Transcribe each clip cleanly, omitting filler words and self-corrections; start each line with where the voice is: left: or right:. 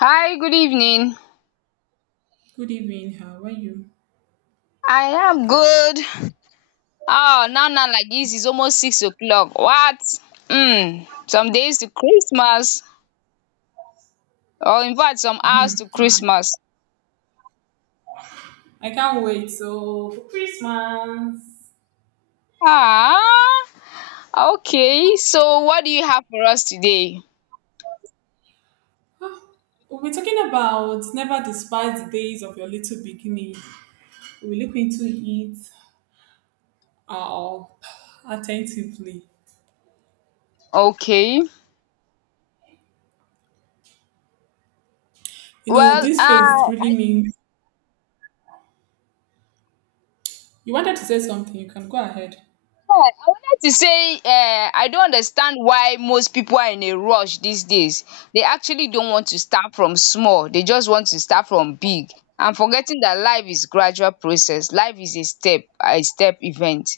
left: Hi, good evening.
right: Good evening. How are you?
left: I am good. Oh, now, like this, it's almost six o'clock. What? Hmm. Some days to Christmas, or in fact, some
right: Hmm,
left: hours to
right: ah,
left: Christmas.
right: I can't wait. So for Christmas,
left: Ah, okay. So, what do you have for us today?
right: we'll be talking about never despise the days of your little beginning. We'll look into it uh, attentively.
left: Okay.
right: You know,
left: Well,
right: this phase really
left: I
right: means you wanted to say something. You can go ahead.
left: think to say I don't understand why most people are in a rush these days. They actually don't want to start from small. They just want to start from big. I'm forgetting that life is gradual process. Life is a step event.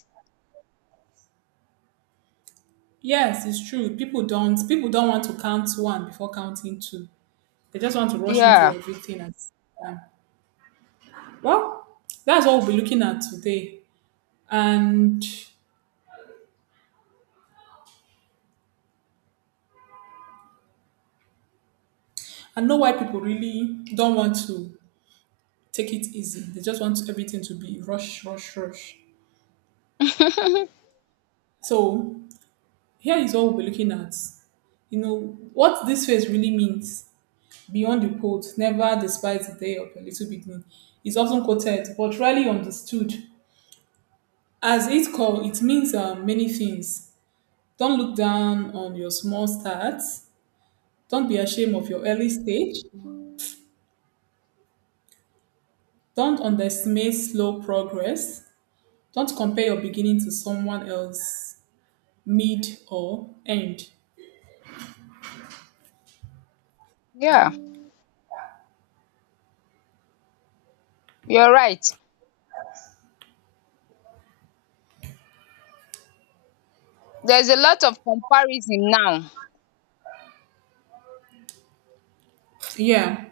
right: Yes, it's true. People don't. People don't want to count one before counting two. They just want to rush into
left: Yeah,
right: everything at the same time. Well, that's what we'll be looking at today, and I know why people really don't want to take it easy. They just want everything to be rush, rush, rush. So here is what we'll be looking at. You know, what this phrase really means beyond the quote, never despise the day of a little beginning, is often quoted but rarely understood. As it call, it means many things. Don't look down on your small starts. Don't be ashamed of your early stage. Don't underestimate slow progress. Don't compare your beginning to someone else mid or end.
left: yeah, you're right. There's a lot of comparison now.
right: Yeah.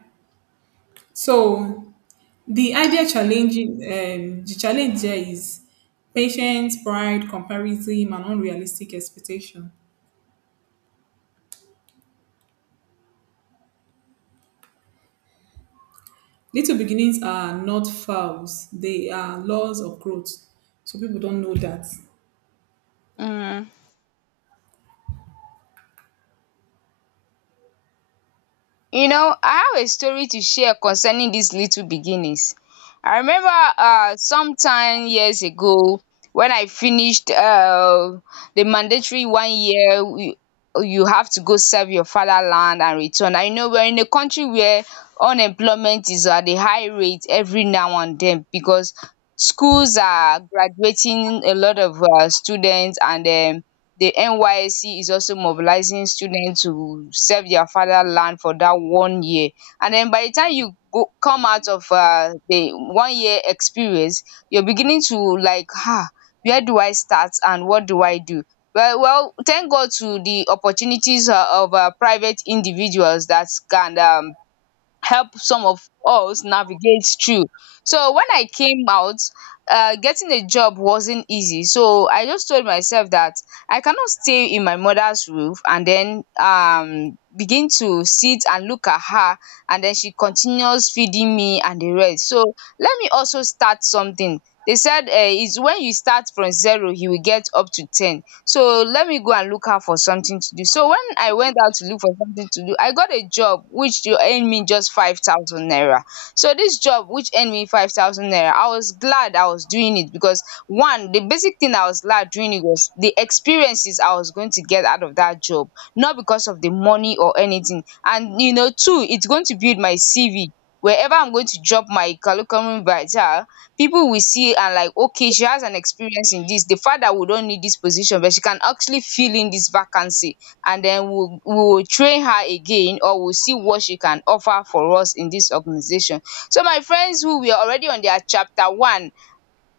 right: So the idea challenging the challenge there is patience, pride, comparison, and unrealistic expectation. Little beginnings are not fouls, they are laws of growth. So people don't know that.
left: Mm. You know, I have a story to share concerning these little beginnings. I remember sometime years ago when I finished the mandatory one year, you you have to go serve your fatherland and return. I know we're in a country where unemployment is at a high rate every now and then because schools are graduating a lot of students, and the NYSC is also mobilizing students to serve their fatherland for that one year. And then by the time you go come out of the one year experience, you're beginning to like, where do I start and what do I do? Well, thank God to the opportunities of private individuals that can help some of us navigate through. So when I came out, getting a job wasn't easy. So I just told myself that I cannot stay in my mother's roof and then begin to sit and look at her, and then she continues feeding me and the rest. So let me also start something. They said, it's when you start from zero, you will get up to 10. So let me go and look out for something to do. So when I went out to look for something to do, I got a job which dey earn me just 5,000 naira. So this job which earned me 5,000 naira, I was glad I was doing it because, one, the basic thing I was glad doing it was the experiences I was going to get out of that job, not because of the money or anything. And, you know, two, it's going to build my CV. Wherever I'm going to drop my curriculum vitae, people will see and like, okay, she has an experience in this, the fact that we don't need this position, but she can actually fill in this vacancy, and then we'll train her again, or we'll see what she can offer for us in this organization. So my friends who we are already on their chapter one,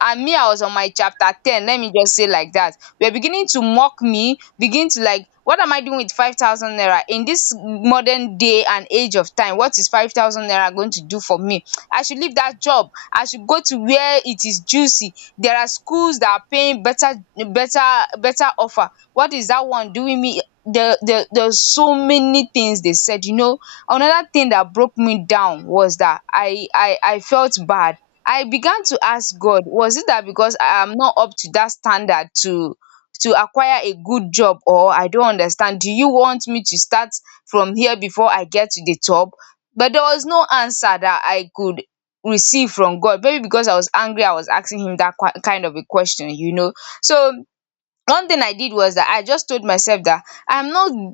left: and me, I was on my chapter 10, let me just say like that. We're beginning to mock me, begin to like, what am I doing with 5,000 naira in this modern day and age of time? What is 5,000 naira going to do for me? I should leave that job. I should go to where it is juicy. There are schools that are paying better, better, better offer. What is that one doing me? The there's so many things they said, you know. Another thing that broke me down was that I felt bad. I began to ask God, was it that because I am not up to that standard to acquire a good job, or I don't understand, do you want me to start from here before I get to the top? But there was no answer that I could receive from God, maybe because I was angry. I was asking him dat kind of a question. So one thing I did was that I just told myself that I'm not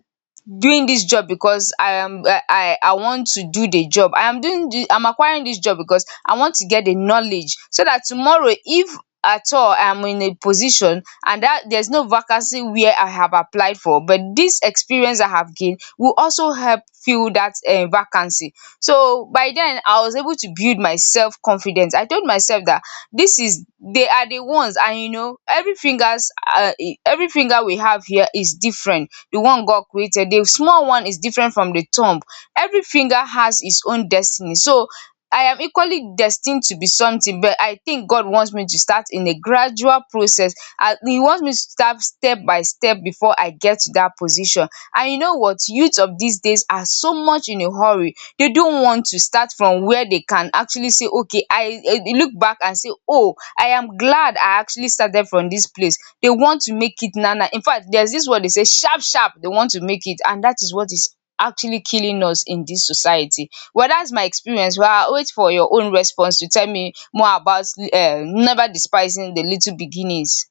left: doing this job because I am I want to do the job. I am doing the, I'm acquiring this job because I want to get the knowledge, so that tomorrow, if at all I'm in a position and that there's no vacancy where I have applied for, but this experience I have gained will also help fill that vacancy. So by then I was able to build my self confidence. I told myself that, this is they are the ones. And you know, every finger we have here is different. The one God created, the small one is different from the thumb. Every finger has its own destiny. So I am equally destined to be something, but I think God wants me to start in a gradual process. He wants me to start step by step before I get to that position. And you know what, youth of these days are so much in a hurry. They don't want to start from where they can actually say, okay, I, look back and say, oh, I am glad I actually started from this place. They want to make it nana. In fact, there's this word they say, sharp sharp. They want to make it, and that is what is actually killing us in this society. Well, that's my experience. Well, I wait for your own response to tell me more about, never despising the little beginnings.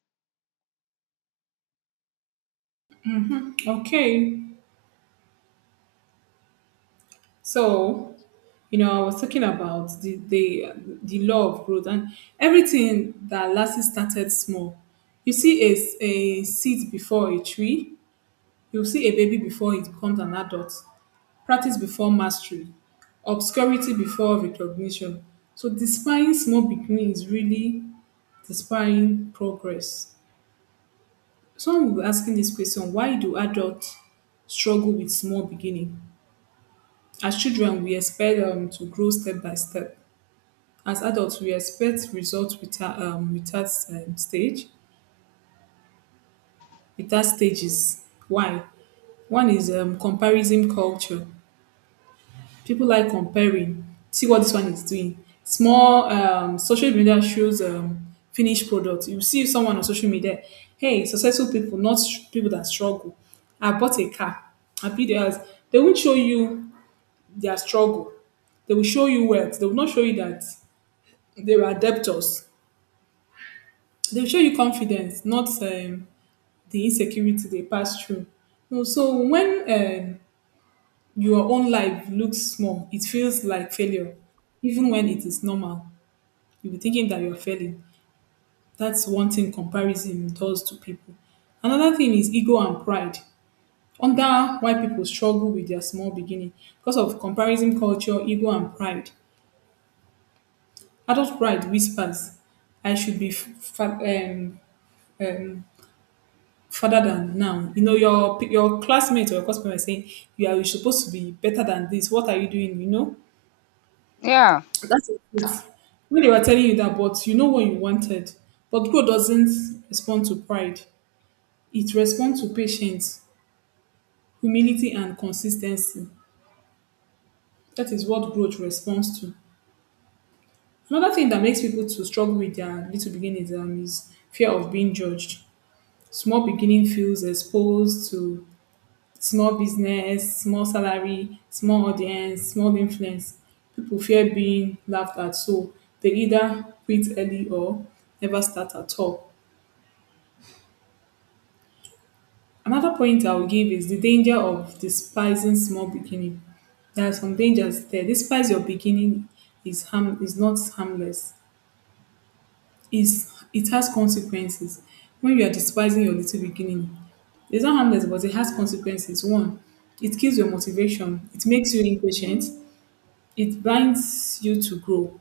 right: Okay, so you know, I was talking about the law of growth, and everything that Lassie started small. You see, a seed before a tree, you see a baby before it becomes an adult, practice before mastery, obscurity before recognition. So despairing small beginning is really despairing progress. Someone will be asking this question, why do adults struggle with small beginning? As children, we expect to grow step by step. As adults, we expect results without stages. Why? One is comparison culture. People like comparing. See what this one is doing. Small social media shows finished product. You see someone on social media, hey, successful people, not people that struggle. I bought a car. I built a house. They won't show you their struggle. They will show you wealth. They will not show you that they were debtors. They will show you confidence, not the insecurity they pass through. No. So when um, your own life looks small, it feels like failure, even when it is normal. You'll be thinking that you're failing. That's one thing comparison does to people. Another thing is ego and pride. Under why people struggle with their small beginning. Because of comparison culture, ego and pride. Adult pride whispers, I should be um, further than now. You know, your p- your classmates or your classmates are saying, you're supposed to be better than this. What are you doing? You know?
left: Yeah.
right: That's it. When they were telling you that, but you know what you wanted. But God doesn't respond to pride. It responds to patience, humility, and consistency. That is what growth responds to. Another thing that makes people to struggle with their little beginnings is fear of being judged. Small beginning feels exposed to small business, small salary, small audience, small influence. People fear being laughed at, so they either quit early or never start at all. Another point I will give is the danger of despising small beginning. There are some dangers there. Despise your beginning is harm is not harmless. Is it has consequences. When you are despising your little beginning, it's not harmless, but it has consequences. One, it kills your motivation. It makes you impatient. It blinds you to grow.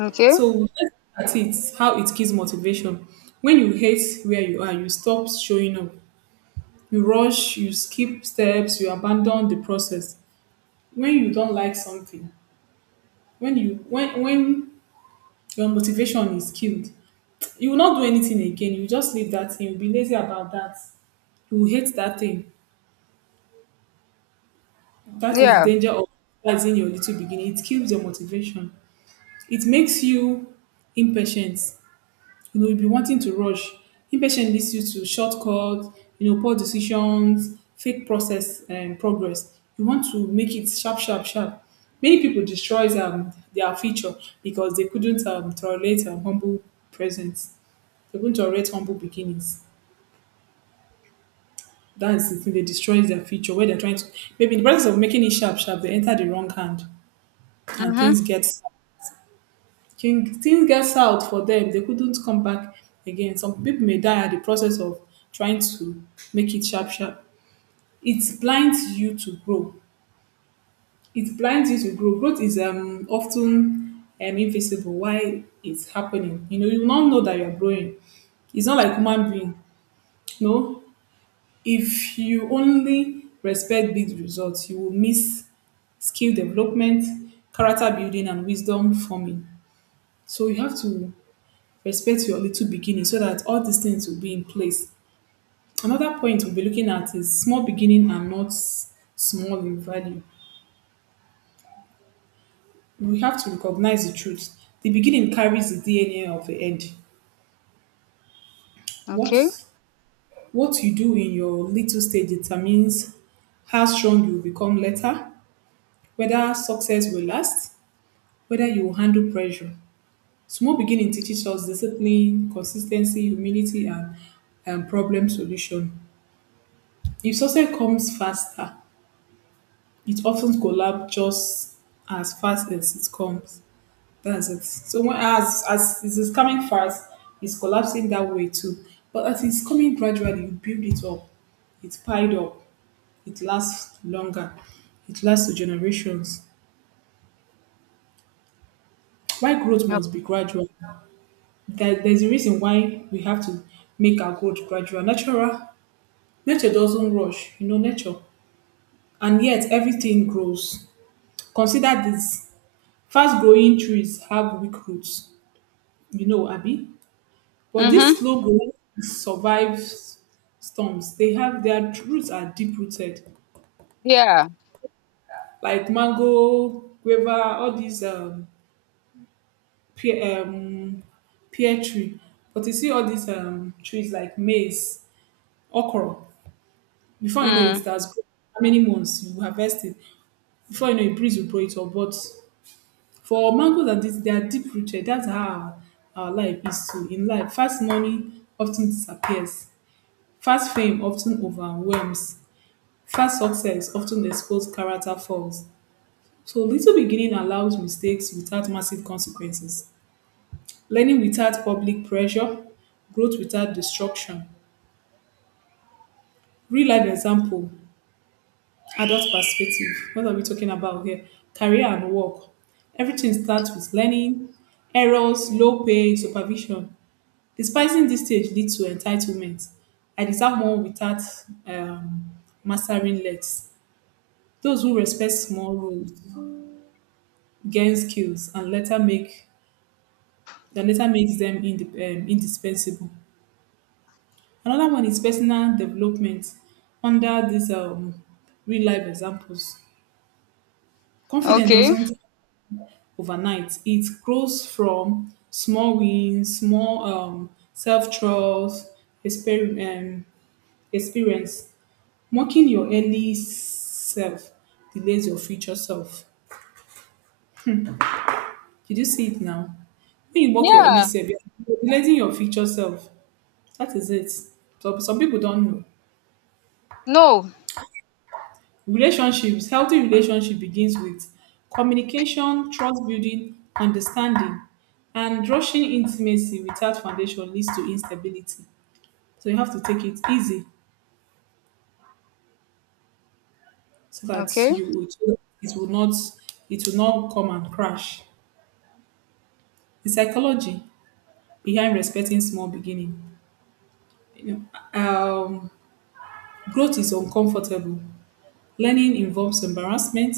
left: Okay.
right: So let's look at it how it kills motivation. When you hate where you are, you stop showing up. You rush, you skip steps, you abandon the process. When you don't like something, when your motivation is killed, you will not do anything again. You just leave that thing, you'll be lazy about that. You will hate that thing. That is the
left: Yeah.
right: danger of realizing your little beginning. It kills your motivation. It makes you impatient. You know, you'll be wanting to rush. Impatient leads you to shortcuts, you know, poor decisions, fake process and progress. You want to make it sharp, sharp, sharp. Many people destroys their future because they couldn't tolerate humble presence. They couldn't tolerate humble beginnings. That's the thing. They destroys their future where they're trying to. Maybe in the process of making it sharp, sharp, they enter the wrong hand, and
left: Mm-hmm.
right: things gets out for them, they couldn't come back again. Some people may die at the process of trying to make it sharp, sharp. It blinds you to grow. It blinds you to grow. Growth is often invisible while it's happening. You know, you will not know that you're growing. It's not like human being. No, if you only respect big results, you will miss skill development, character building, and wisdom forming. So you have to respect your little beginning so that all these things will be in place. Another point we'll be looking at is small beginning are not small in value. We have to recognize the truth. The beginning carries the DNA of the end. What
left: Okay.
right: what you do in your little stage determines how strong you will become later, whether success will last, whether you will handle pressure. Small beginning teaches us discipline, consistency, humility, and problem solution. If success comes faster, it often collapsed just as fast as it comes. That's it. So when, as it is coming fast, it's collapsing that way too. But as it's coming gradually, you build it up, it's piled up, it lasts longer, it lasts to generations. Why growth must be gradual? There's a reason why we have to make our growth gradual. Natural nature doesn't rush, you know nature. And yet everything grows. Consider this. Fast growing trees have weak roots, you know, Abby. But
left: Mm-hmm.
right: this logo survives storms. They have their roots are deep rooted,
left: Yeah.
right: like mango, guava, all these pear, pear tree. But you see all these trees like maize, okra. Before you know it,
left: Mm.
right: that's how many months you harvest it. Before you know it, breeze will blow it up. But for mangoes and this, they are deep rooted. That's how our life is too. In life, fast money often disappears. Fast fame often overwhelms, fast success often exposes character flaws, so little beginning allows mistakes without massive consequences, learning without public pressure, growth without destruction. Real life example, adult perspective. What are we talking about here? Career and work. Everything starts with learning, errors, low pay, supervision. Despising this stage leads to entitlement. I deserve more without um, mastering less. Those who respect small rules gain skills, and later makes them indip indispensable. Another one is personal development under these real life examples. Confidence
left: Okay.
right: doesn't overnight. It grows from small wins, small self trust, exper- um, experience. Mocking your early self delays your future self. Did you see it now? When you work your only
left: Yeah.
right: self, you're relating your future self. That is it. So some people don't know.
left: No.
right: Relationships, healthy relationship begins with communication, trust building, understanding, and rushing intimacy without foundation leads to instability. So you have to take it easy so that
left: Okay.
right: it will not it will not come and crash. The psychology behind respecting small beginning. You know, growth is uncomfortable. Learning involves embarrassment,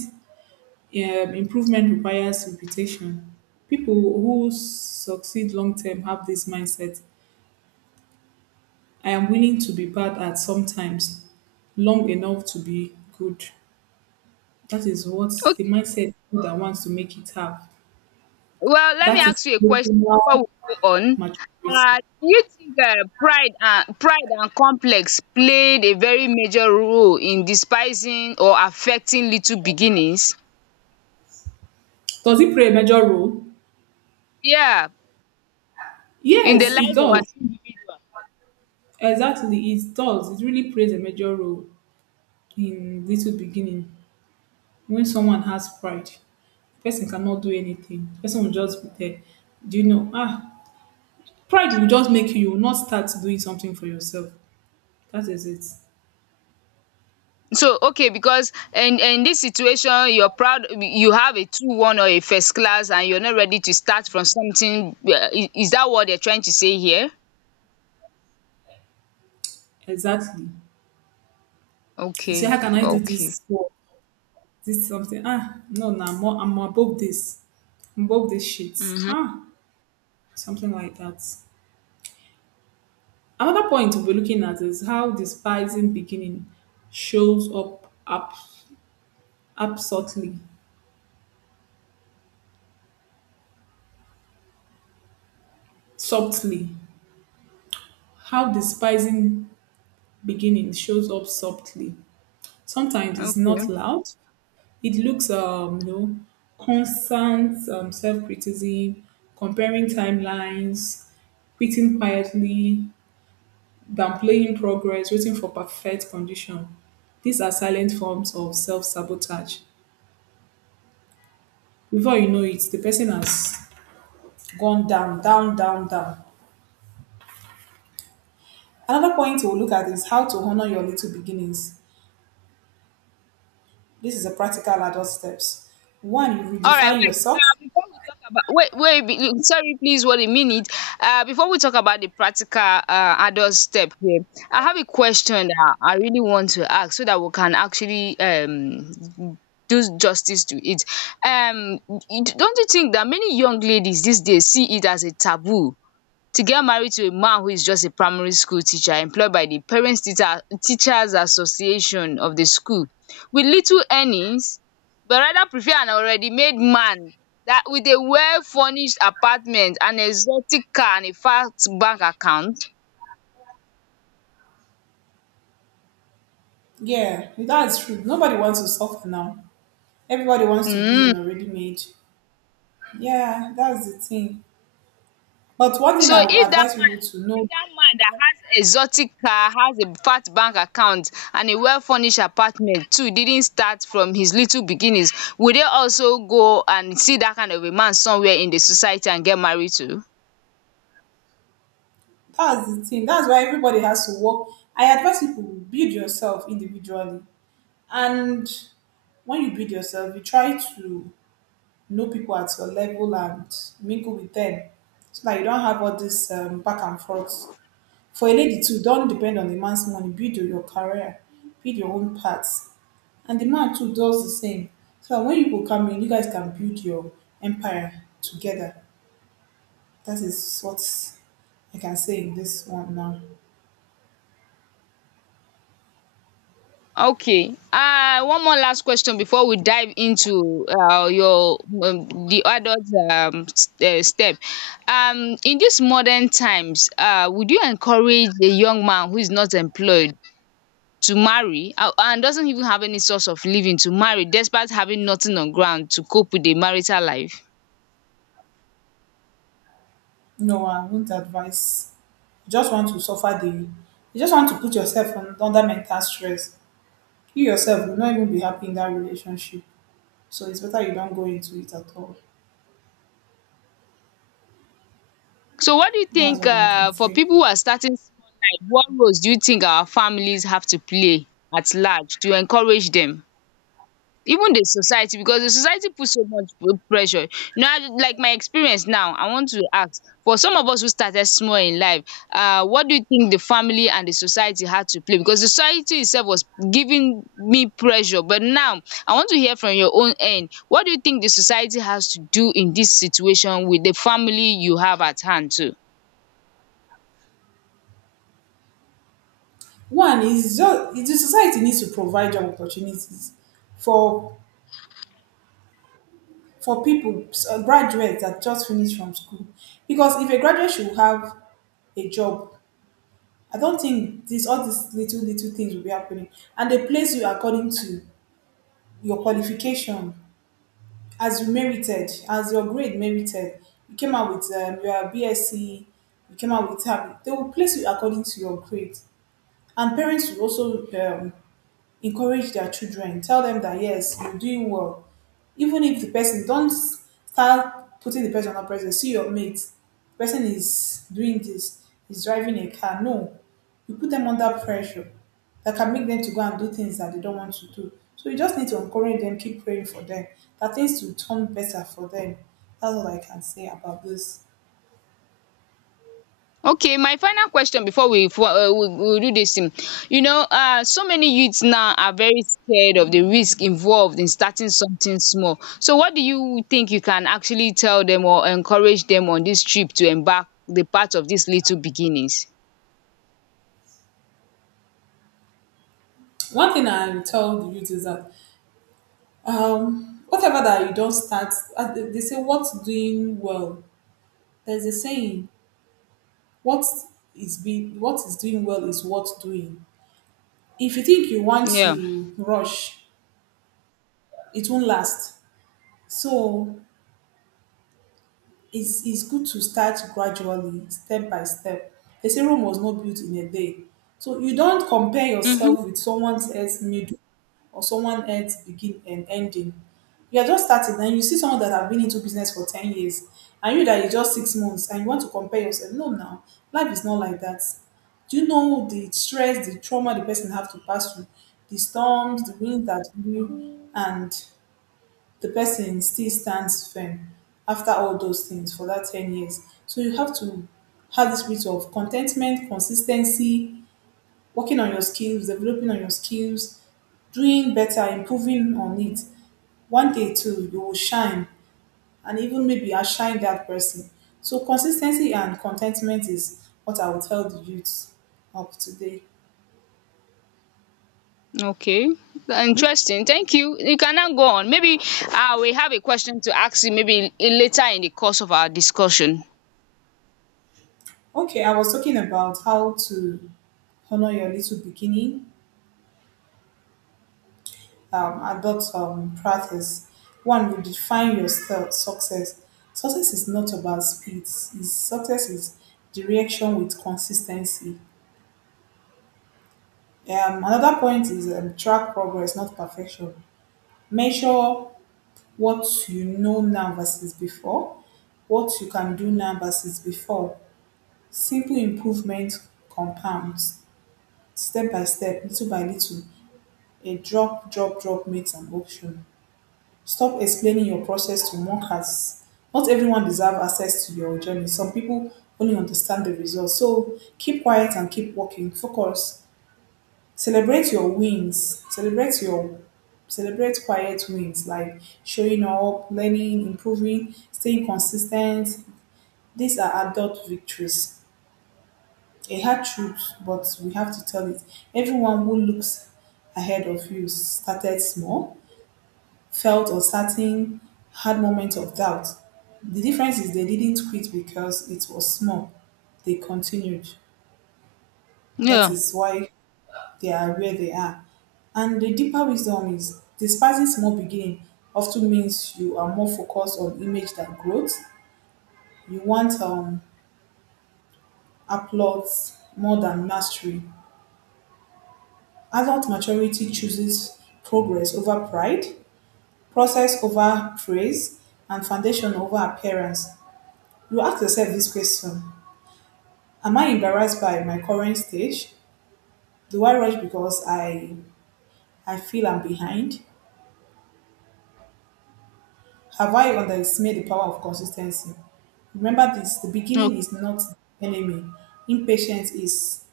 right: improvement requires repetition. People who succeed long term have this mindset: I am willing to be bad at sometimes, long enough to be good. That is what the
left: Okay.
right: mindset that wants to make it have.
left: Well, let me
right: That is
left: ask you a question before
right: emotional
left: we go on.
right: maturity.
left: Do you think, pride and complex played a very major role in despising or affecting little beginnings?
right: Does it play a major role?
left: Yeah, in the
right: Yes, it
left: life of an
right: does.
left: individual.
right: Exactly, it does. It really plays a major role in little beginning. When someone has pride, the person cannot do anything. The person will just be there. Do you know? Pride will just you will not start doing something for yourself. That is it.
left: So, okay, because in this situation, you're proud. You have a 2:1 or a first class, and you're not ready to start from something. Is that what they're trying to say here?
right: Exactly. You say,
left: Okay.
right: how can I do
left: Okay.
right: this? Work? This something. No, no, I'm above this. I'm above this shit.
left: Mm-hmm.
right: Ah, something like that. Another point we'll be looking at is how despising beginning shows up absolutely, softly. How despising beginning shows up softly. Sometimes it's not
left: Okay.
right: loud. It looks, you know, constant self-criticism, comparing timelines, quitting quietly, downplaying progress, waiting for perfect condition. These are silent forms of self-sabotage. Before you know it, the person has gone down, down, down, down. Another point we'll look at is how to honor your little beginnings. This is a practical adult steps. One, you
left: All right,
right: redefine
left: wait.
right: yourself.
left: Before we talk about, wait, wait, sorry, please, one minute. Before we talk about the practical adult step here, I have a question that I really want to ask so that we can actually do justice to it. Don't you think that many young ladies these days see it as a taboo to get married to a man who is just a primary school teacher employed by the Parents Teacher Teachers Association of the school, with little earnings, but rather prefer an already made man, that with a well furnished apartment, an exotic car and a fat bank account?
right: Yeah, that's true. Nobody wants to suffer now. Everybody wants to be
left: um
right: an already made. Yeah, that's the thing. But one thing
left: So
right: I would
left: if dat
right: advise people
left: man
right: to
left: if
right: know.
left: dat man that has exotic car, has a fat bank account and a well furnished apartment too, didn't start from his little beginnings, will they also go and see dat kind of a man somewhere in the society and get married to?
right: That's the thing. That's why everybody has to work. I advise people build yourself individually. And when you build yourself, you try to know people at your level and mingle with them, so that you don't have all this back and forth. For a lady too, don't depend on a man's money. Build your career, build your own path. And the man too does the same, so that when you people come in, you guys can build your empire together. That is what I can say in this one now.
left: Okay, one more last question before we dive into your the adult step. In dis modern times, would you encourage a young man who is not employed to marry, and doesn't even have any source of living, to marry despite having nothing on ground to cope with a marital life?
right: No, I won't advise. You just want to suffer the. You just want to put yourself on, under mental stress. You yourself will not even be happy in that relationship, so it's better you don't go into it at all.
left: So what do you
right: That's
left: think,
right: what I can
left: for
right: say.
left: people who are starting small life, what roles do you think our families have to play at large to encourage them? Even the society, because the society put so much pressure. Now, like my experience now, I want to ask, for some of us who started small in life, what do you think the family and the society had to play? Because the society itself was giving me pressure. But now, I want to hear from your own end. What do you think the society has to do in this situation with the family you have at hand too?
right: One is just is the society needs to provide job opportunities for for people, graduates that just finished from school. Because if a graduate should have a job, I don't think this all these little little things will be happening. And they place you according to your qualification, as you merited, as your grade merited. You came out with your BSc, you came out with tab. They will place you according to your grade. And parents will also um, encourage their children, tell them that yes, you're doing well, even if the person don't start putting the person on pressure, see your mate, person is doing this, is driving a car. No, you put them under pressure that can make them to go and do things that they don't want to do. So you just need to encourage them, keep praying for them, that things will turn better for them. That's all I can say about this.
left: Okay, my final question before we do this thing. You know, so many youths now are very scared of the risk involved in starting something small. So, what do you think you can actually tell them or encourage them on this trip to embark the part of these little beginnings?
right: One thing I will tell the youth is that whatever that you don't start, they say what's doing well. There's a saying, what is being, what is doing well is worth doing. If you think you want
left: Yeah.
right: to rush, it won't last. So it's good to start gradually, step by step. They say Rome was not built in a day. So you don't compare
left: Mm-hmm.
right: yourself with someone else's middle or someone else begin and ending. You are just starting and you see someone that have been into business for 10 years, and you that is just 6 months and you want to compare yourself. No, now, life is not like that. Do you know the stress, the trauma the person have to pass through, the storms, the wind that blew, and the person still stands firm after all those things for that 10 years. So you have to have this spirit of contentment, consistency, working on your skills, developing on your skills, doing better, improving on it. One day too, you will shine and even maybe outshine that person. So consistency and contentment is what I would tell the youth of today.
left: Okay. Interesting. Thank you. You can now go on. Maybe, we have a question to ask you, maybe later in the course of our discussion.
right: Okay, I was talking about how to honor your little beginning, adult practice. One would define your success. Success is not about speed. Success is direction with consistency. Another point is, track progress, not perfection. Measure what you know now versus before, what you can do now versus before. Simple improvement compounds, step by step, little by little. A drop, drop, drop makes an ocean. Stop explaining your process to mockers. Not everyone deserves access to your journey. Some people only understand the results. So keep quiet and keep working. Focus. Celebrate your wins. Celebrate quiet wins like showing up, learning, improving, staying consistent. These are adult victories. A hard truth, but we have to tell it. Everyone who looks ahead of you started small, felt uncertain, had moments of doubt. The difference is they didn't quit because it was small. They continued. That
left: Yeah.
right: is why they are where they are. And the deeper wisdom is despising small beginning often means you are more focused on image than growth. You want applause more than mastery. Adult maturity chooses progress over pride, process over praise, and foundation over appearance. You ask yourself this question: am I embarrassed by my current stage? Do I rush because I feel I'm behind? Have I underestimated the power of consistency? Remember this: the beginning
left: Okay.
right: is not the enemy, impatience is.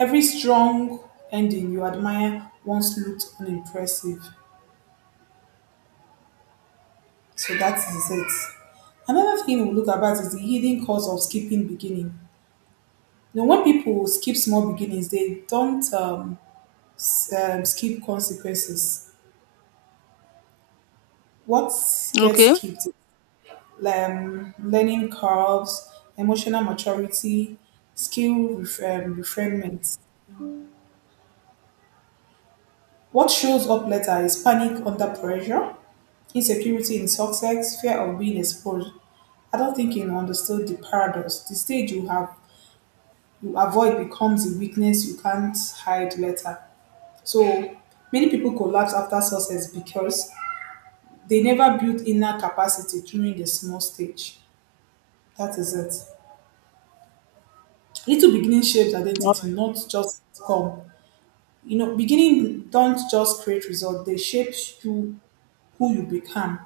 right: Every strong ending you admire once looked unimpressive. So that is it. Another thing we look about is the hidden cause of skipping beginning. Now, when people skip small beginnings, they don't, skip consequences. What gets
left: Okay.
right: skipped: learning curves, emotional maturity, refinement. What shows up later is panic under pressure, insecurity in success, fear of being exposed. I don't think you understood the paradox. The stage you have you avoid becomes a weakness you can't hide later. So many people collapse after success because they never built inner capacity during the small stage. That is it. Little beginning shapes
left: All
right: identity,
left: right.
right: not just come. You know, beginning don't just create results, they shape you, who you become.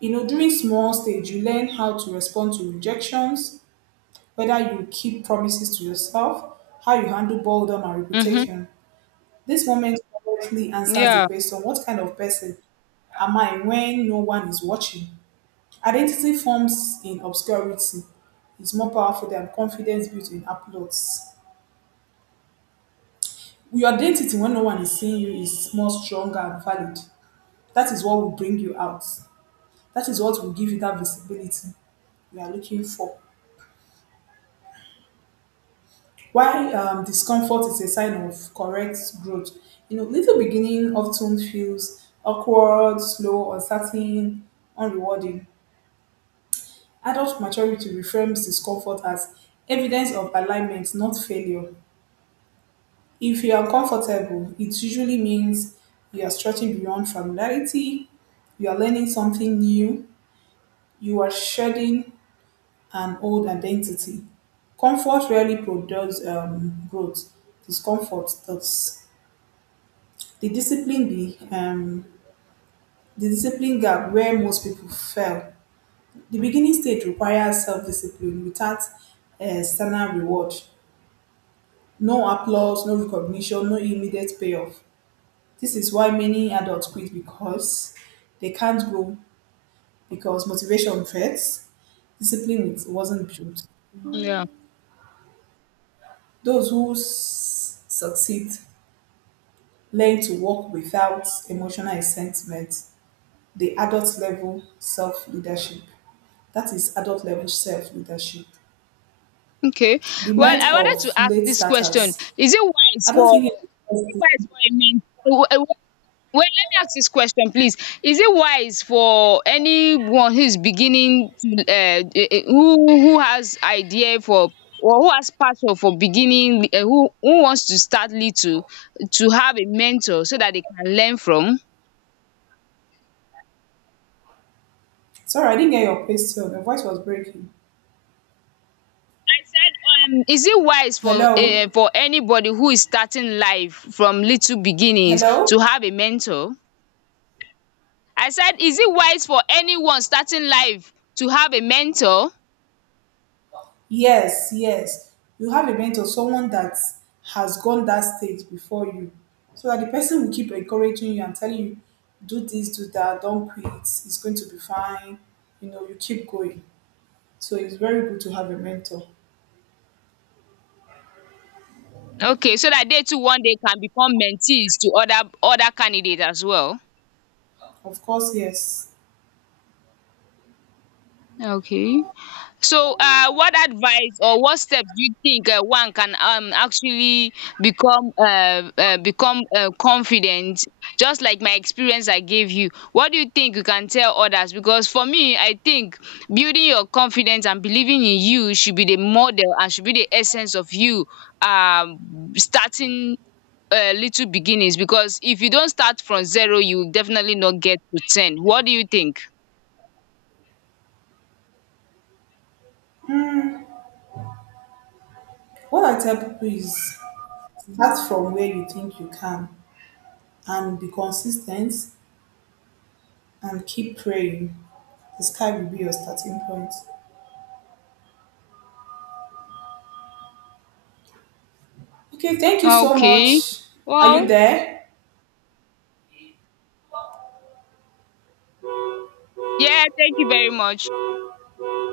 right: You know, during small stage you learn how to respond to rejections, whether you keep promises to yourself, how you handle boredom and
left: Mm-hmm.
right: reputation. This moment correctly answers the
left: Yeah.
right: question, what kind of person am I when no one is watching? Identity forms in obscurity is more powerful than confidence built in applause. Your identity when no one is seeing you is more stronger and valid. That is what will bring you out. That is what will give you that visibility you are looking for. Why discomfort is a sign of correct growth. You know, little beginning often feels awkward, slow, uncertain, unrewarding. Adult maturity reframes discomfort as evidence of alignment, not failure. If you are uncomfortable, it usually means you are stretching beyond familiarity, you are learning something new, you are shedding and old identity. Comfort rarely produces growth. Discomfort does. The discipline be um, the discipline gap where most people fail. The beginning stage requires self-discipline without external reward. No applause, no recognition, no immediate payoff. This is why many adults quit, because they can't grow, because motivation fades, discipline wasn't built.
left: Yeah.
right: Those who succeed learn to work without emotional resentment, the adult level self leadership. That is adult level self leadership.
left: Okay.
right: The
left: Well,
right: merit
left: I wanted
right: of
left: to ask
right: late
left: this question.
right: starters.
left: Is it wise
right: I don't
left: for
right: think
left: is it
right: it.
left: wise for a men, well, let me ask this question, please. Is it wise for anyone who is beginning to, eh, who who has idea for, or who has passion for beginning, who wants to start little, to have a mentor so that they can learn from?
right: Sorry, I didn't get your question. The voice was breaking.
left: I said, is it wise for,
right: Hello?
left: for anybody who is starting life from little beginnings
right: Hello?
left: to have a mentor? I said, is it wise for anyone starting life to have a mentor?
right: Yes, yes. You have a mentor, someone that has gone that stage before you. So that the person will keep encouraging you and telling you, do this, do that, don't quit, it's going to be fine. You know, you keep going. So it's very good to have a mentor.
left: Okay, so that they too one day can become mentees to other candidates as well.
right: Of course, yes.
left: Okay. So, what advice or what steps do you think, one can actually become, confident? Just like my experience I gave you, what do you think you can tell others? Because for me, I think building your confidence and believing in you should be the model and should be the essence of you um starting. Little beginnings, because if you don't start from zero you will definitely not get to 10. What do you think?
right: What I tell people is start from where you think you can and be consistent and keep praying. The sky will be your starting point. Okay, thank you so
left: Okay.
right: much. Are you
left: Well.
right: there?
left: Yeah, thank you very much.